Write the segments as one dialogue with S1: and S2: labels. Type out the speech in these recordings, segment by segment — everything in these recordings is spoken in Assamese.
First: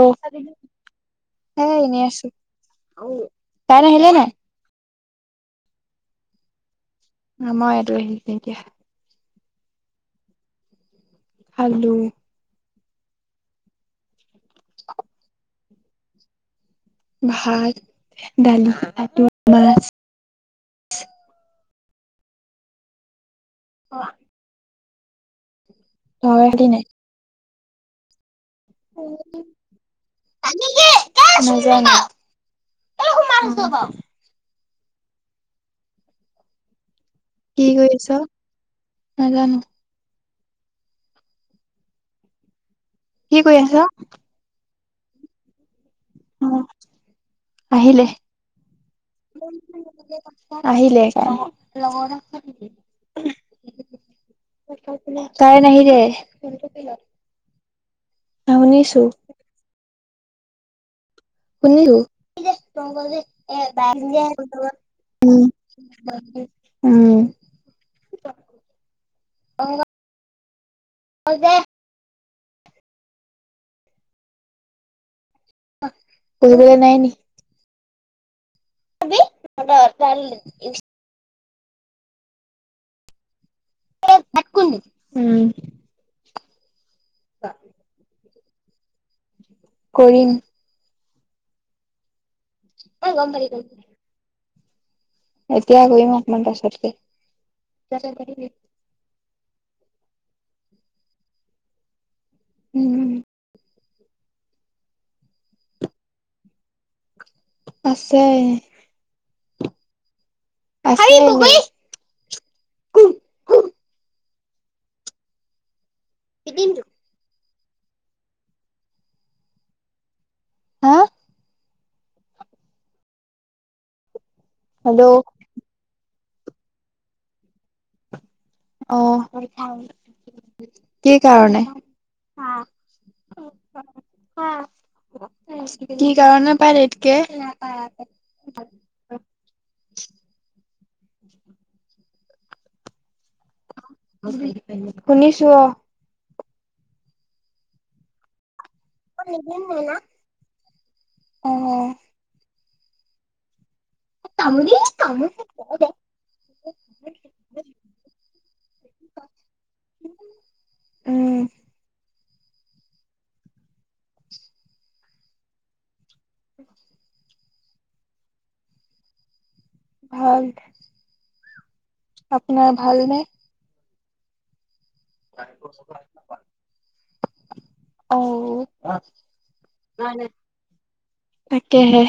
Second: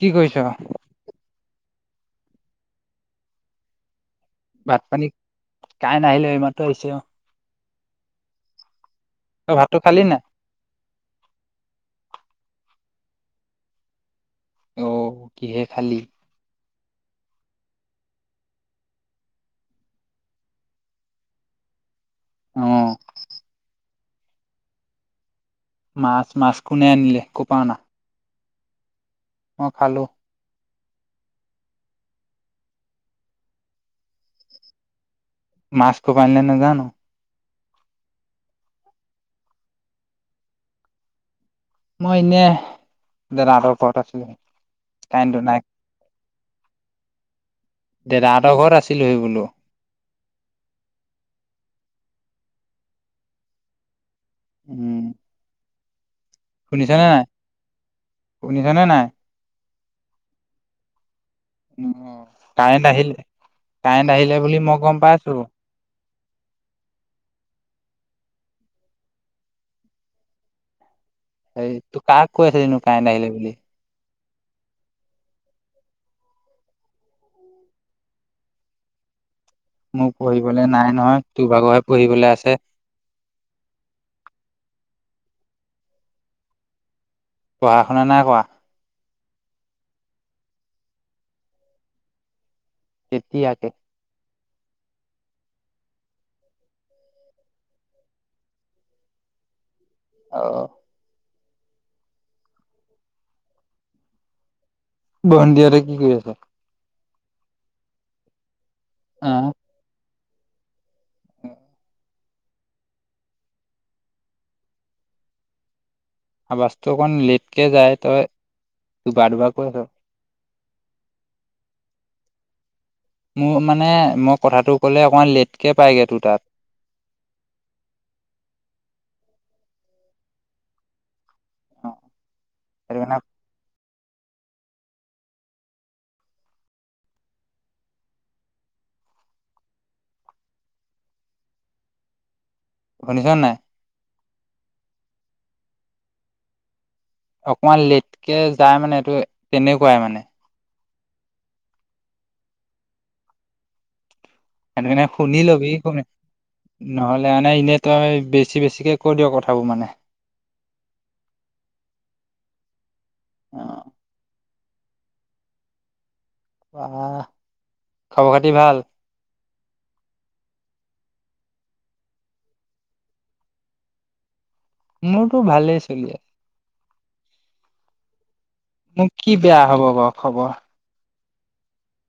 S1: কি কৰিছ?
S2: সেই এনেই আছো। কাই নাহিলে নাই
S1: মানে কাই নাহিলে ইমানতো আহিছে।
S2: মইটো আহি এতিয়া।
S1: অ ভাতটো খালি নাই?
S2: খালো।
S1: অ কিহে খালি?
S2: ভাত, দালি, মাছ।
S1: অ।
S2: অ।
S1: মাছ মাছ
S2: নাই?
S1: কোনে আনিলে ক' পা অনা? মই খালোঁ।
S2: কেলে চিনি নেপাও।
S1: মাছ কপা আনিলে নেজানো।
S2: কি কৰিছ? নাজানো
S1: মই এনে
S2: কি কৰি আছ?
S1: দাদাহতৰ ঘৰত আছো। কাইটো নাই।
S2: উহ।
S1: দেদাহঁতৰ ঘৰত আছিলো সি বোলো।
S2: আহিলে কাই লগৰ। কাইন আহিলে।
S1: শুনিছা নাই শুনিছা
S2: শুনিছো,
S1: নাই?
S2: শুনিব
S1: অ',
S2: যে ত
S1: কাৰেণ্ট
S2: ক
S1: আহিলে
S2: এ
S1: কাৰেণ্ট
S2: বিয়।
S1: আহিলে বুলি মই গম পাইছো।
S2: উম।
S1: এই তোৰ কাক কৈ আছিলনো তাই কাইন বুলি।
S2: কৰিবলে নাই নেকি? ি [unintelligible]
S1: তোৰভাগৰহে পঢ়িবলৈ আছে।
S2: উম।
S1: পঢ়া শুনা নাই কৰা?
S2: কৰিম। অ গম পাৰি।
S1: কেতিয়াকে
S2: এতিয়া কৰিম অকমান পাছতকে।
S1: অ।
S2: উম।
S1: ভনতিহতে কি কৰি আছে?
S2: আছে।
S1: অ।
S2: আছে।
S1: আ বাছটো অকণ লেটকে যায় তই বাৰ দুবাৰ কৈ আছ।
S2: হা?
S1: মোৰ মানে মই কথাটো ক'লে
S2: হেল্ল'।
S1: অকমান লেটকে পাইগৈ তোৰ তাত।
S2: অ কি কাৰণে?
S1: অ', সেইটো কাৰণে
S2: অহ। কি কাৰণে পাই লেখকে? [inaudible]
S1: শুনিছ নাই?
S2: শুনিছো অ'।
S1: অকমান লেটকে যায় মানে এইটো তেনেকুৱাই মানে।
S2: অ'।
S1: সেইটো কাৰনে শুনি লবি নহ'লে আনে এনেই তই বেছি-বেছিকে কৈ দিয়ক কথাবোৰ মানে।
S2: উম'।
S1: অ'। আহ, খবৰ খাতি ভাল?
S2: ভাল। আপোনাৰ ভালনে?
S1: মোৰতো ভালেই চলি আছে।
S2: অ'।
S1: ন কি বেয়া হ'ব বাৰু খবৰ?
S2: তাকেহে,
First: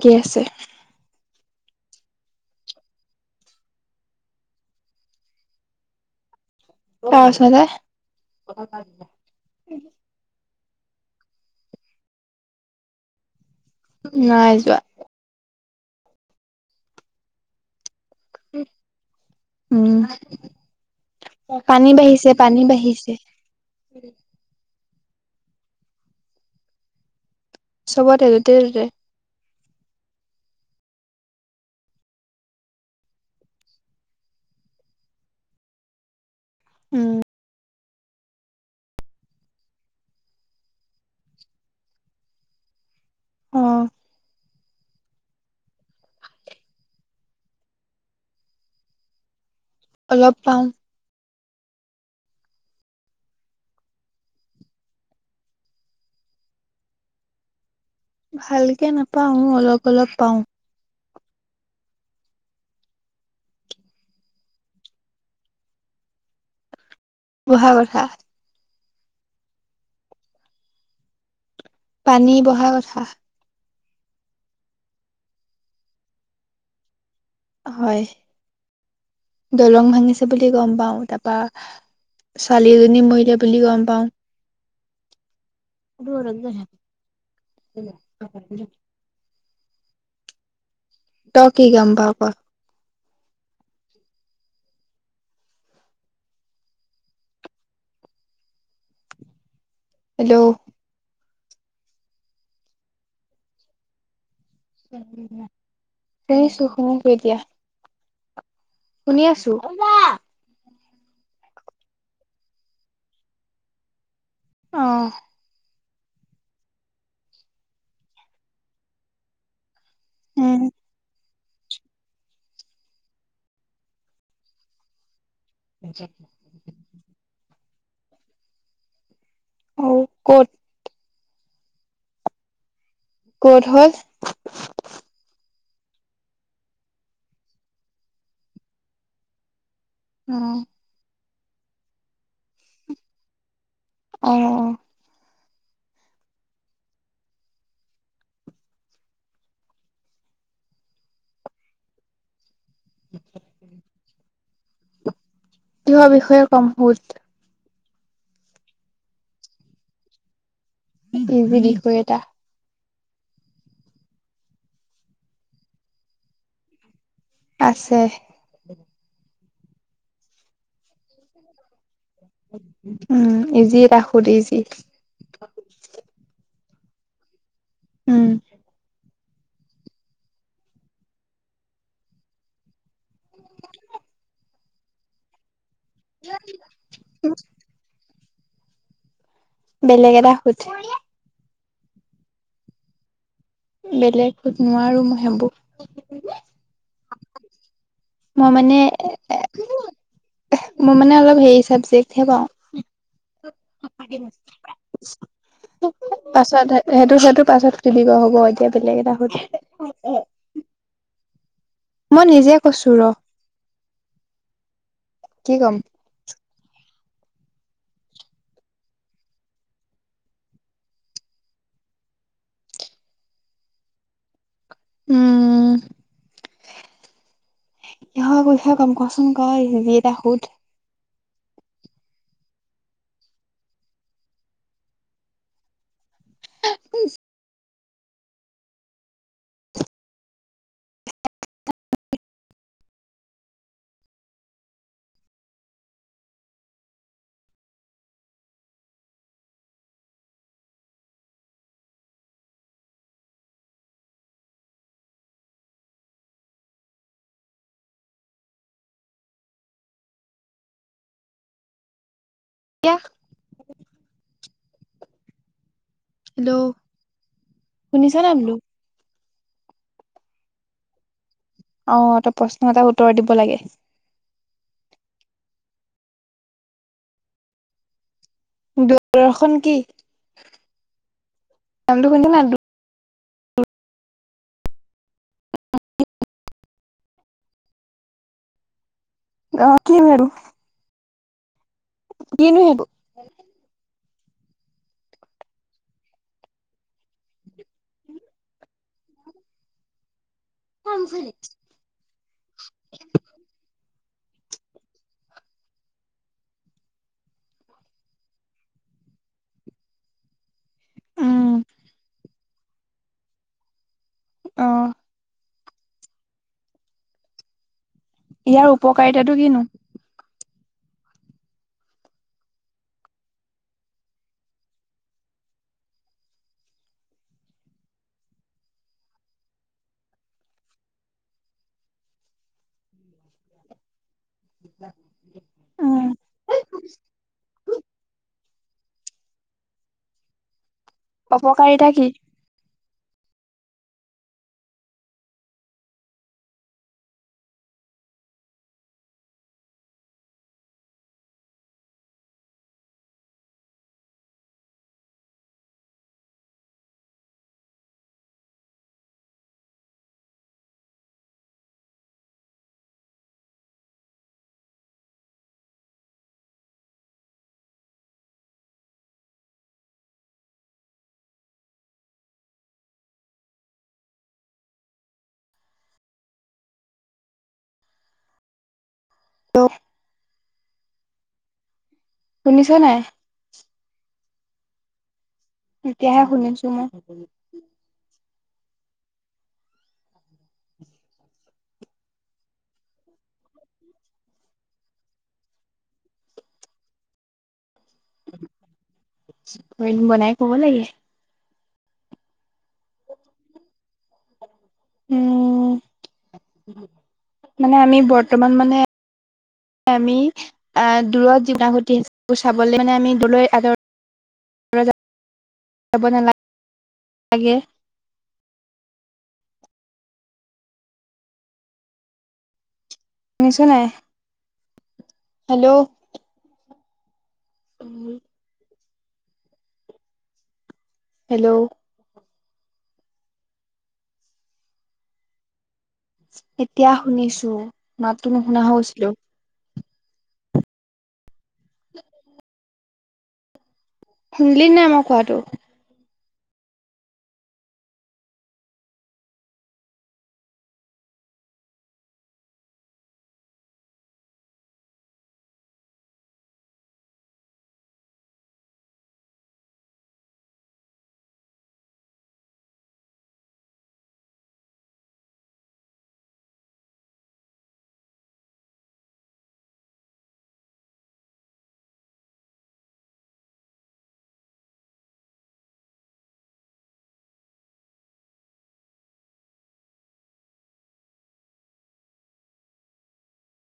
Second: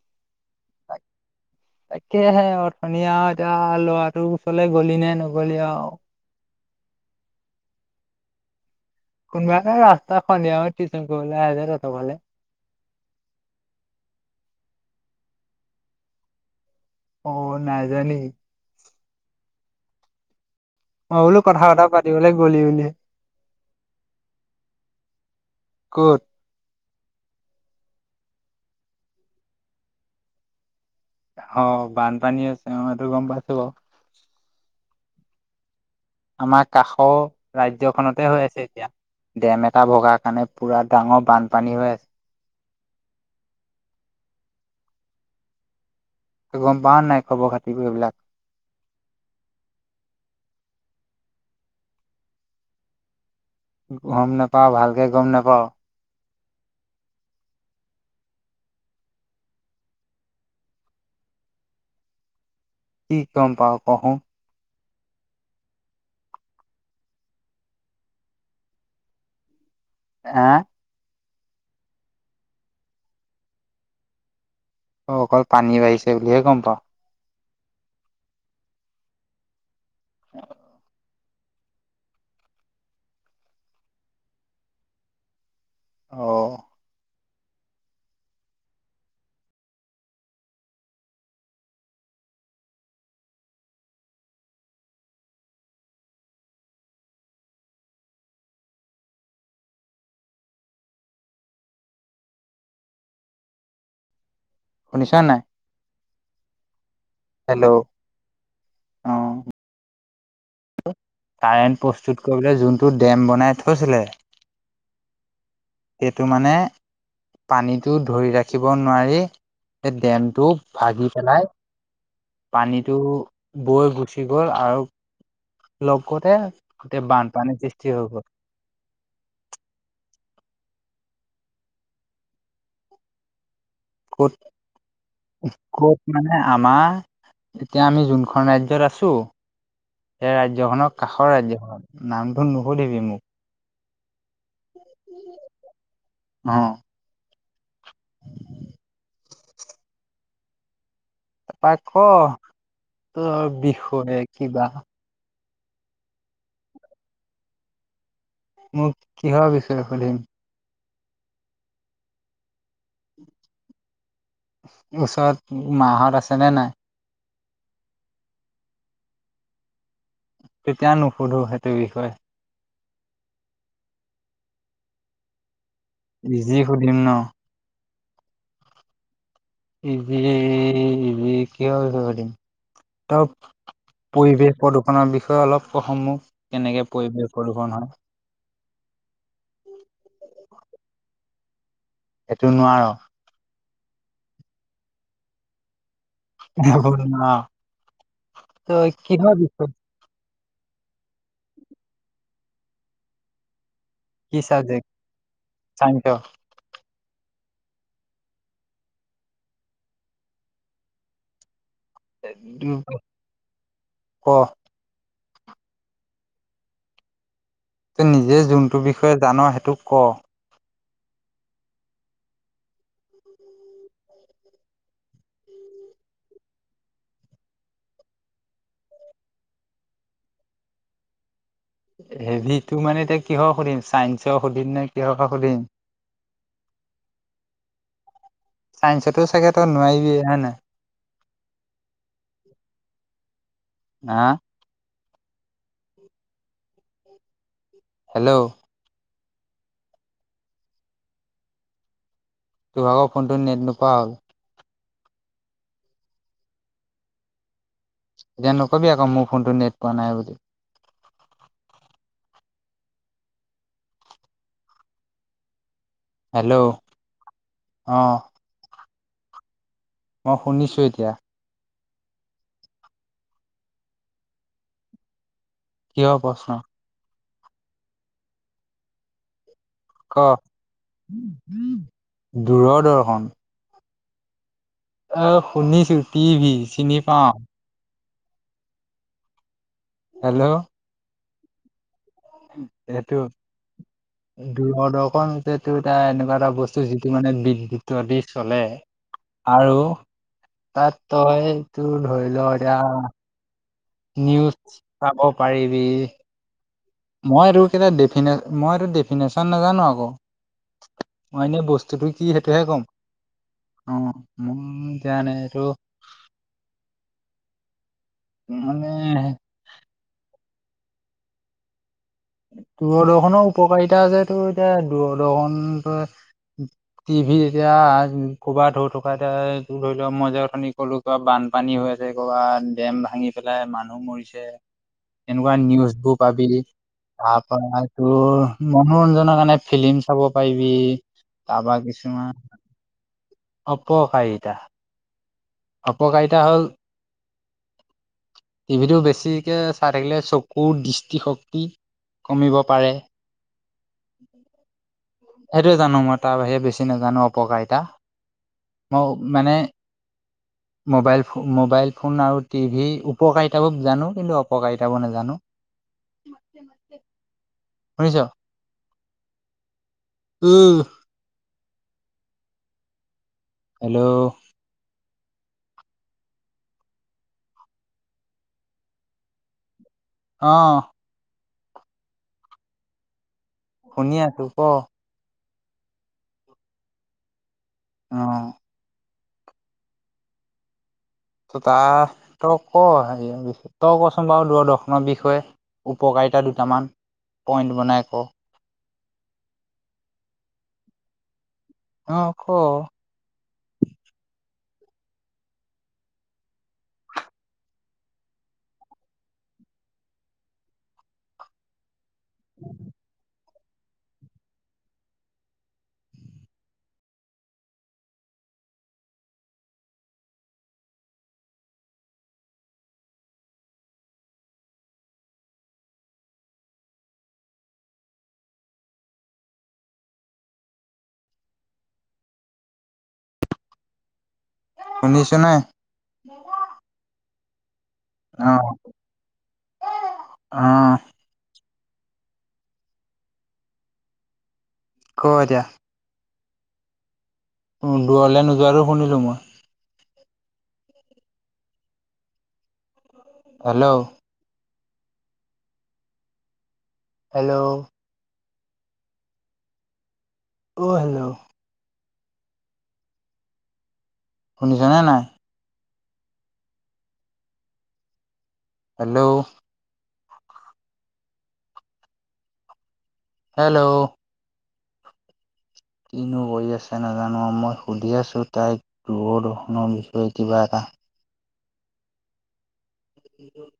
S2: কি আছে?
S1: তাকেহে অথনি আৰু এতিয়া ল'ৰাটোৰ ওচৰলৈ গলি নে নগলি আৰু?
S2: তই আছ যে।
S1: কোনোবাই এটা ৰাস্তা পানী টিচন কৰিবলৈ আহে যে তহতৰ ঘৰৰলে।
S2: নাই যোৱা।
S1: অ', নাইযোৱা নি?
S2: উম'।
S1: মই বোলো কথা এটা
S2: পানী
S1: পাতিবলৈ গ'লি
S2: বাঢ়িছে-পানী
S1: বুলি
S2: বাঢ়িছে।
S1: ক'ত?
S2: চবতে য'তে-ত'তে।
S1: অ', বানপানী হৈছে মই সেটো গম পাইছো বাৰু। আমাৰ কাষৰ
S2: উম
S1: ৰাজ ৰাজ্যখনতে হৈ আছে এতিয়া, ডেম এটা ভগা কাৰণে পুৰা ডাঙৰ বানপানী হৈ আছে।
S2: অ'।
S1: গম পাৱ নাই খবৰ খাতিবোৰ এইবিলাক?
S2: অলপ পাওঁ।
S1: গম নেপাও ভালকে গম নেপাও।
S2: ভালকে নাপাও অলপ-অলপ পাওঁ।
S1: কি গম পাও কহোন?
S2: বহা কথা।
S1: আ?
S2: পানী বঢ়হা কথা।
S1: অ', অকল পানী বাঢ়িছে বুলিহে গম পাওঁ?
S2: হয়, দলং ভাঙিছে বুলি গম পাও তাৰ বা ছোৱালি এজনী মৰিলে বুলি গম পাও।
S1: অ'
S2: [unintelligible] তই কি গম পাৱ ক? হেল্ল'?
S1: শুনিছ নাই? হেল্ল'
S2: [unintelligible]
S1: অ'
S2: শুনি আছো
S1: কাৰেণ্ট প্ৰস্তুত কৰিবলৈ যোনটো ডেম বনাই থৈছিলে
S2: অ'।
S1: সেইটো মানে পানীটো ধৰি ৰাখিব নোৱাৰি সেই ডেমটো
S2: উম
S1: ভাগি পেলাই পানীটো বৈ গুচি গ'ল আৰু লগ কৰোতে গোটেই বানপানীৰ সৃষ্টি হৈ গ'ল।
S2: অ ক'ত? ক'ত হ'ল?
S1: ক'ত ক'ত মানে আমাৰ এতিয়া আমি যোনখন ৰাজ্যত আছো। সেই
S2: অ
S1: ৰাজ্যখনক কাষৰ ৰাজ্যখন নামটো নুশুধিবি মোক।
S2: অ, অ'
S1: অ' তই ক তোৰ বিষয়ে কিবা
S2: কিহৰ বিষয়ে কম মোত
S1: মোক কিহৰ বিষয়ে সুধিম।
S2: বিষয় এটা [unintelligible]
S1: ওচৰত মা'হত আছে নে নাই?
S2: আছে।
S1: এতিয়া নুসুধো সেইটো বিষয়ে।
S2: উম ইজি এটা সোধ ইজি।
S1: ইজি সুধিম ন
S2: উম
S1: ইজি কিহৰ বিষয়ে শুধিম তেওঁ পৰিৱেশ প্ৰদূষণৰ বিষয়ে অলপ সমূহ কেনেকে পৰিৱেশ প্ৰদূষণ হয়
S2: বেলেগ এটা শুধ
S1: সেইটো নোৱাৰ
S2: বেলেগ শুধ নোৱাৰো মই সেইবোৰ
S1: নোৱাৰ
S2: মই মানে
S1: তই কিহৰ বিষয়
S2: মোৰ মানে অলপ হেৰি চাবজেক্টহে
S1: কি চাবজেক্ট
S2: পাওঁ
S1: চাইন্সৰ
S2: পাছত সেইটো সেইটো পাছত কিনিব হ'ব এতিয়া বেলেগ এটা শুধ [unintelligible] মই নিজে কৈছো ৰ
S1: ক
S2: কি কম
S1: ত নিজে যোনটো বিষয়ে জান সেইটো ক
S2: উম কিহৰ কথা কম কচোন ক হেৰী এটা সুধ
S1: হেভি তো মানে এতিয়া কিহৰ সুধিম চাইন্ঞ্চক সুধিম নে কিহকে সুধিম [unintelligible]
S2: [unintelligible] [inaudible]
S1: চাইন্সতো চাগে তই নোৱাৰিবিয়ে হয় নাই হা হেল্ল' তোভাগৰ ফোনটো নেট নোপোৱা হ'ল এতিয়া নকবি আকৌ মোৰ ফোনটো নেট পোৱা নাই বুলি
S2: কিয়া হেল্ল'
S1: অ
S2: শুনিছা নাই বুলো
S1: মই শুনিছো এতিয়া
S2: অ ত প্ৰশ্ন এটা উত্তৰ দিব লাগে
S1: কিহৰ প্ৰশ্ন
S2: দূৰদৰ্শন কি?
S1: ক
S2: নামটো শুনিছ নাই?
S1: দূৰ দৰ্শন আ শুনিছো টিভি চিনি পাওঁ
S2: অ কি নো
S1: সেইটো দূৰদৰ্শন যেটো এটা এনেকুৱা এটা বস্তু যিটো মানে বিদ্যুত দি চলে [unintelligible] আৰু তাত তই তোৰ ধৰি ল এতিয়া নিউজ চাব পাৰিবি। মই এইটো কেলা মই এই ডেফিনেশ্যন নাজানো আকৌ। মই
S2: উম
S1: এনে বস্তুটো কি সেইটোহে কম। অ',
S2: অ
S1: মই দিয়া নাই এইটো
S2: ইয়াৰ
S1: মানে
S2: উপকাৰিতাটো কিনো?
S1: দূৰদৰ্শনৰ উপকাৰিতা আছে টোৰ এতিয়া দূৰদৰ্শন টিভি এতিয়া কৰ'বাত ধৌ থকা এতিয়া ধৰি লোৱা মইযে অথনি কলো কিবা বান বানপানী হৈ আছে কৰবাত ডেম ভাঙি পেলাই মানুহ মৰিছে। তেনেকুৱা
S2: উম
S1: নিউজবোৰ পাবি তাৰপৰা তোৰ মনোৰঞ্জনৰ কাৰণে ফিল্ম চাব পাৰিবি, তাপা
S2: অপকাৰিতা কি?
S1: কিছুমান অপকাৰিতা। অপকাৰিতা হ'ল
S2: [inaudible]
S1: টিভিটো বেছিকে চাই থাকিলে চকুৰ দৃষ্টিশক্তি কমিব পাৰে।
S2: [inaudible]
S1: সেইটোৱে জানো মই তাৰ বাহিৰে বেছি নাজানো অপকাৰিতা। ম মানে মবাইল-মোবাইল ফোন আৰু টিভি উপকাৰিতাবোৰ জানো কিন্তু অপকাৰিতাবো নাজানো। শুনিছ? উম'। হেল্ল'?
S2: ত
S1: অ?
S2: শুনিছ নাই?
S1: শুনি আছো ক?
S2: এতিয়াহে শুনিছো মই।
S1: অ ত তাৰ তই ক হে তই কচোন বাৰু দূৰদৰ্শনৰ বিষয়ে। উপকাৰিতা দুটামান পইণ্ট বনাই ক।
S2: বনাই ক'ব লাগে?
S1: অ', ক?
S2: উম, মানে আমি বৰ্তমান মানে আমি অ, দূৰত যি [unintelligible] ঘতি চাবলে মানে আমি দলৈ [unintelligible] লাগে [inaudible] শুনিছ নাই? হেল্ল'? উম'। হেল্ল'?
S1: শুনিছো নে?
S2: এতিয়া শুনিছো মাতটো
S1: অ
S2: নুশুনা হৈছিলো।
S1: অ'।
S2: [inaudible] শুনিলি নাই মই
S1: ক
S2: কোৱাটো?
S1: দূৰলৈ নোযোৱাটো শুনিলো মই। হেল্ল'? হেল্ল'? অ, হেল্ল'? শুনিছনে নাই? হেল্ল'? হেল্ল'? কিনো কৰি আছে নাজানো মই সুধি আছো তাইক দূৰ দৰ্শনৰ বিষয়ে কিবা এটা? [inaudible]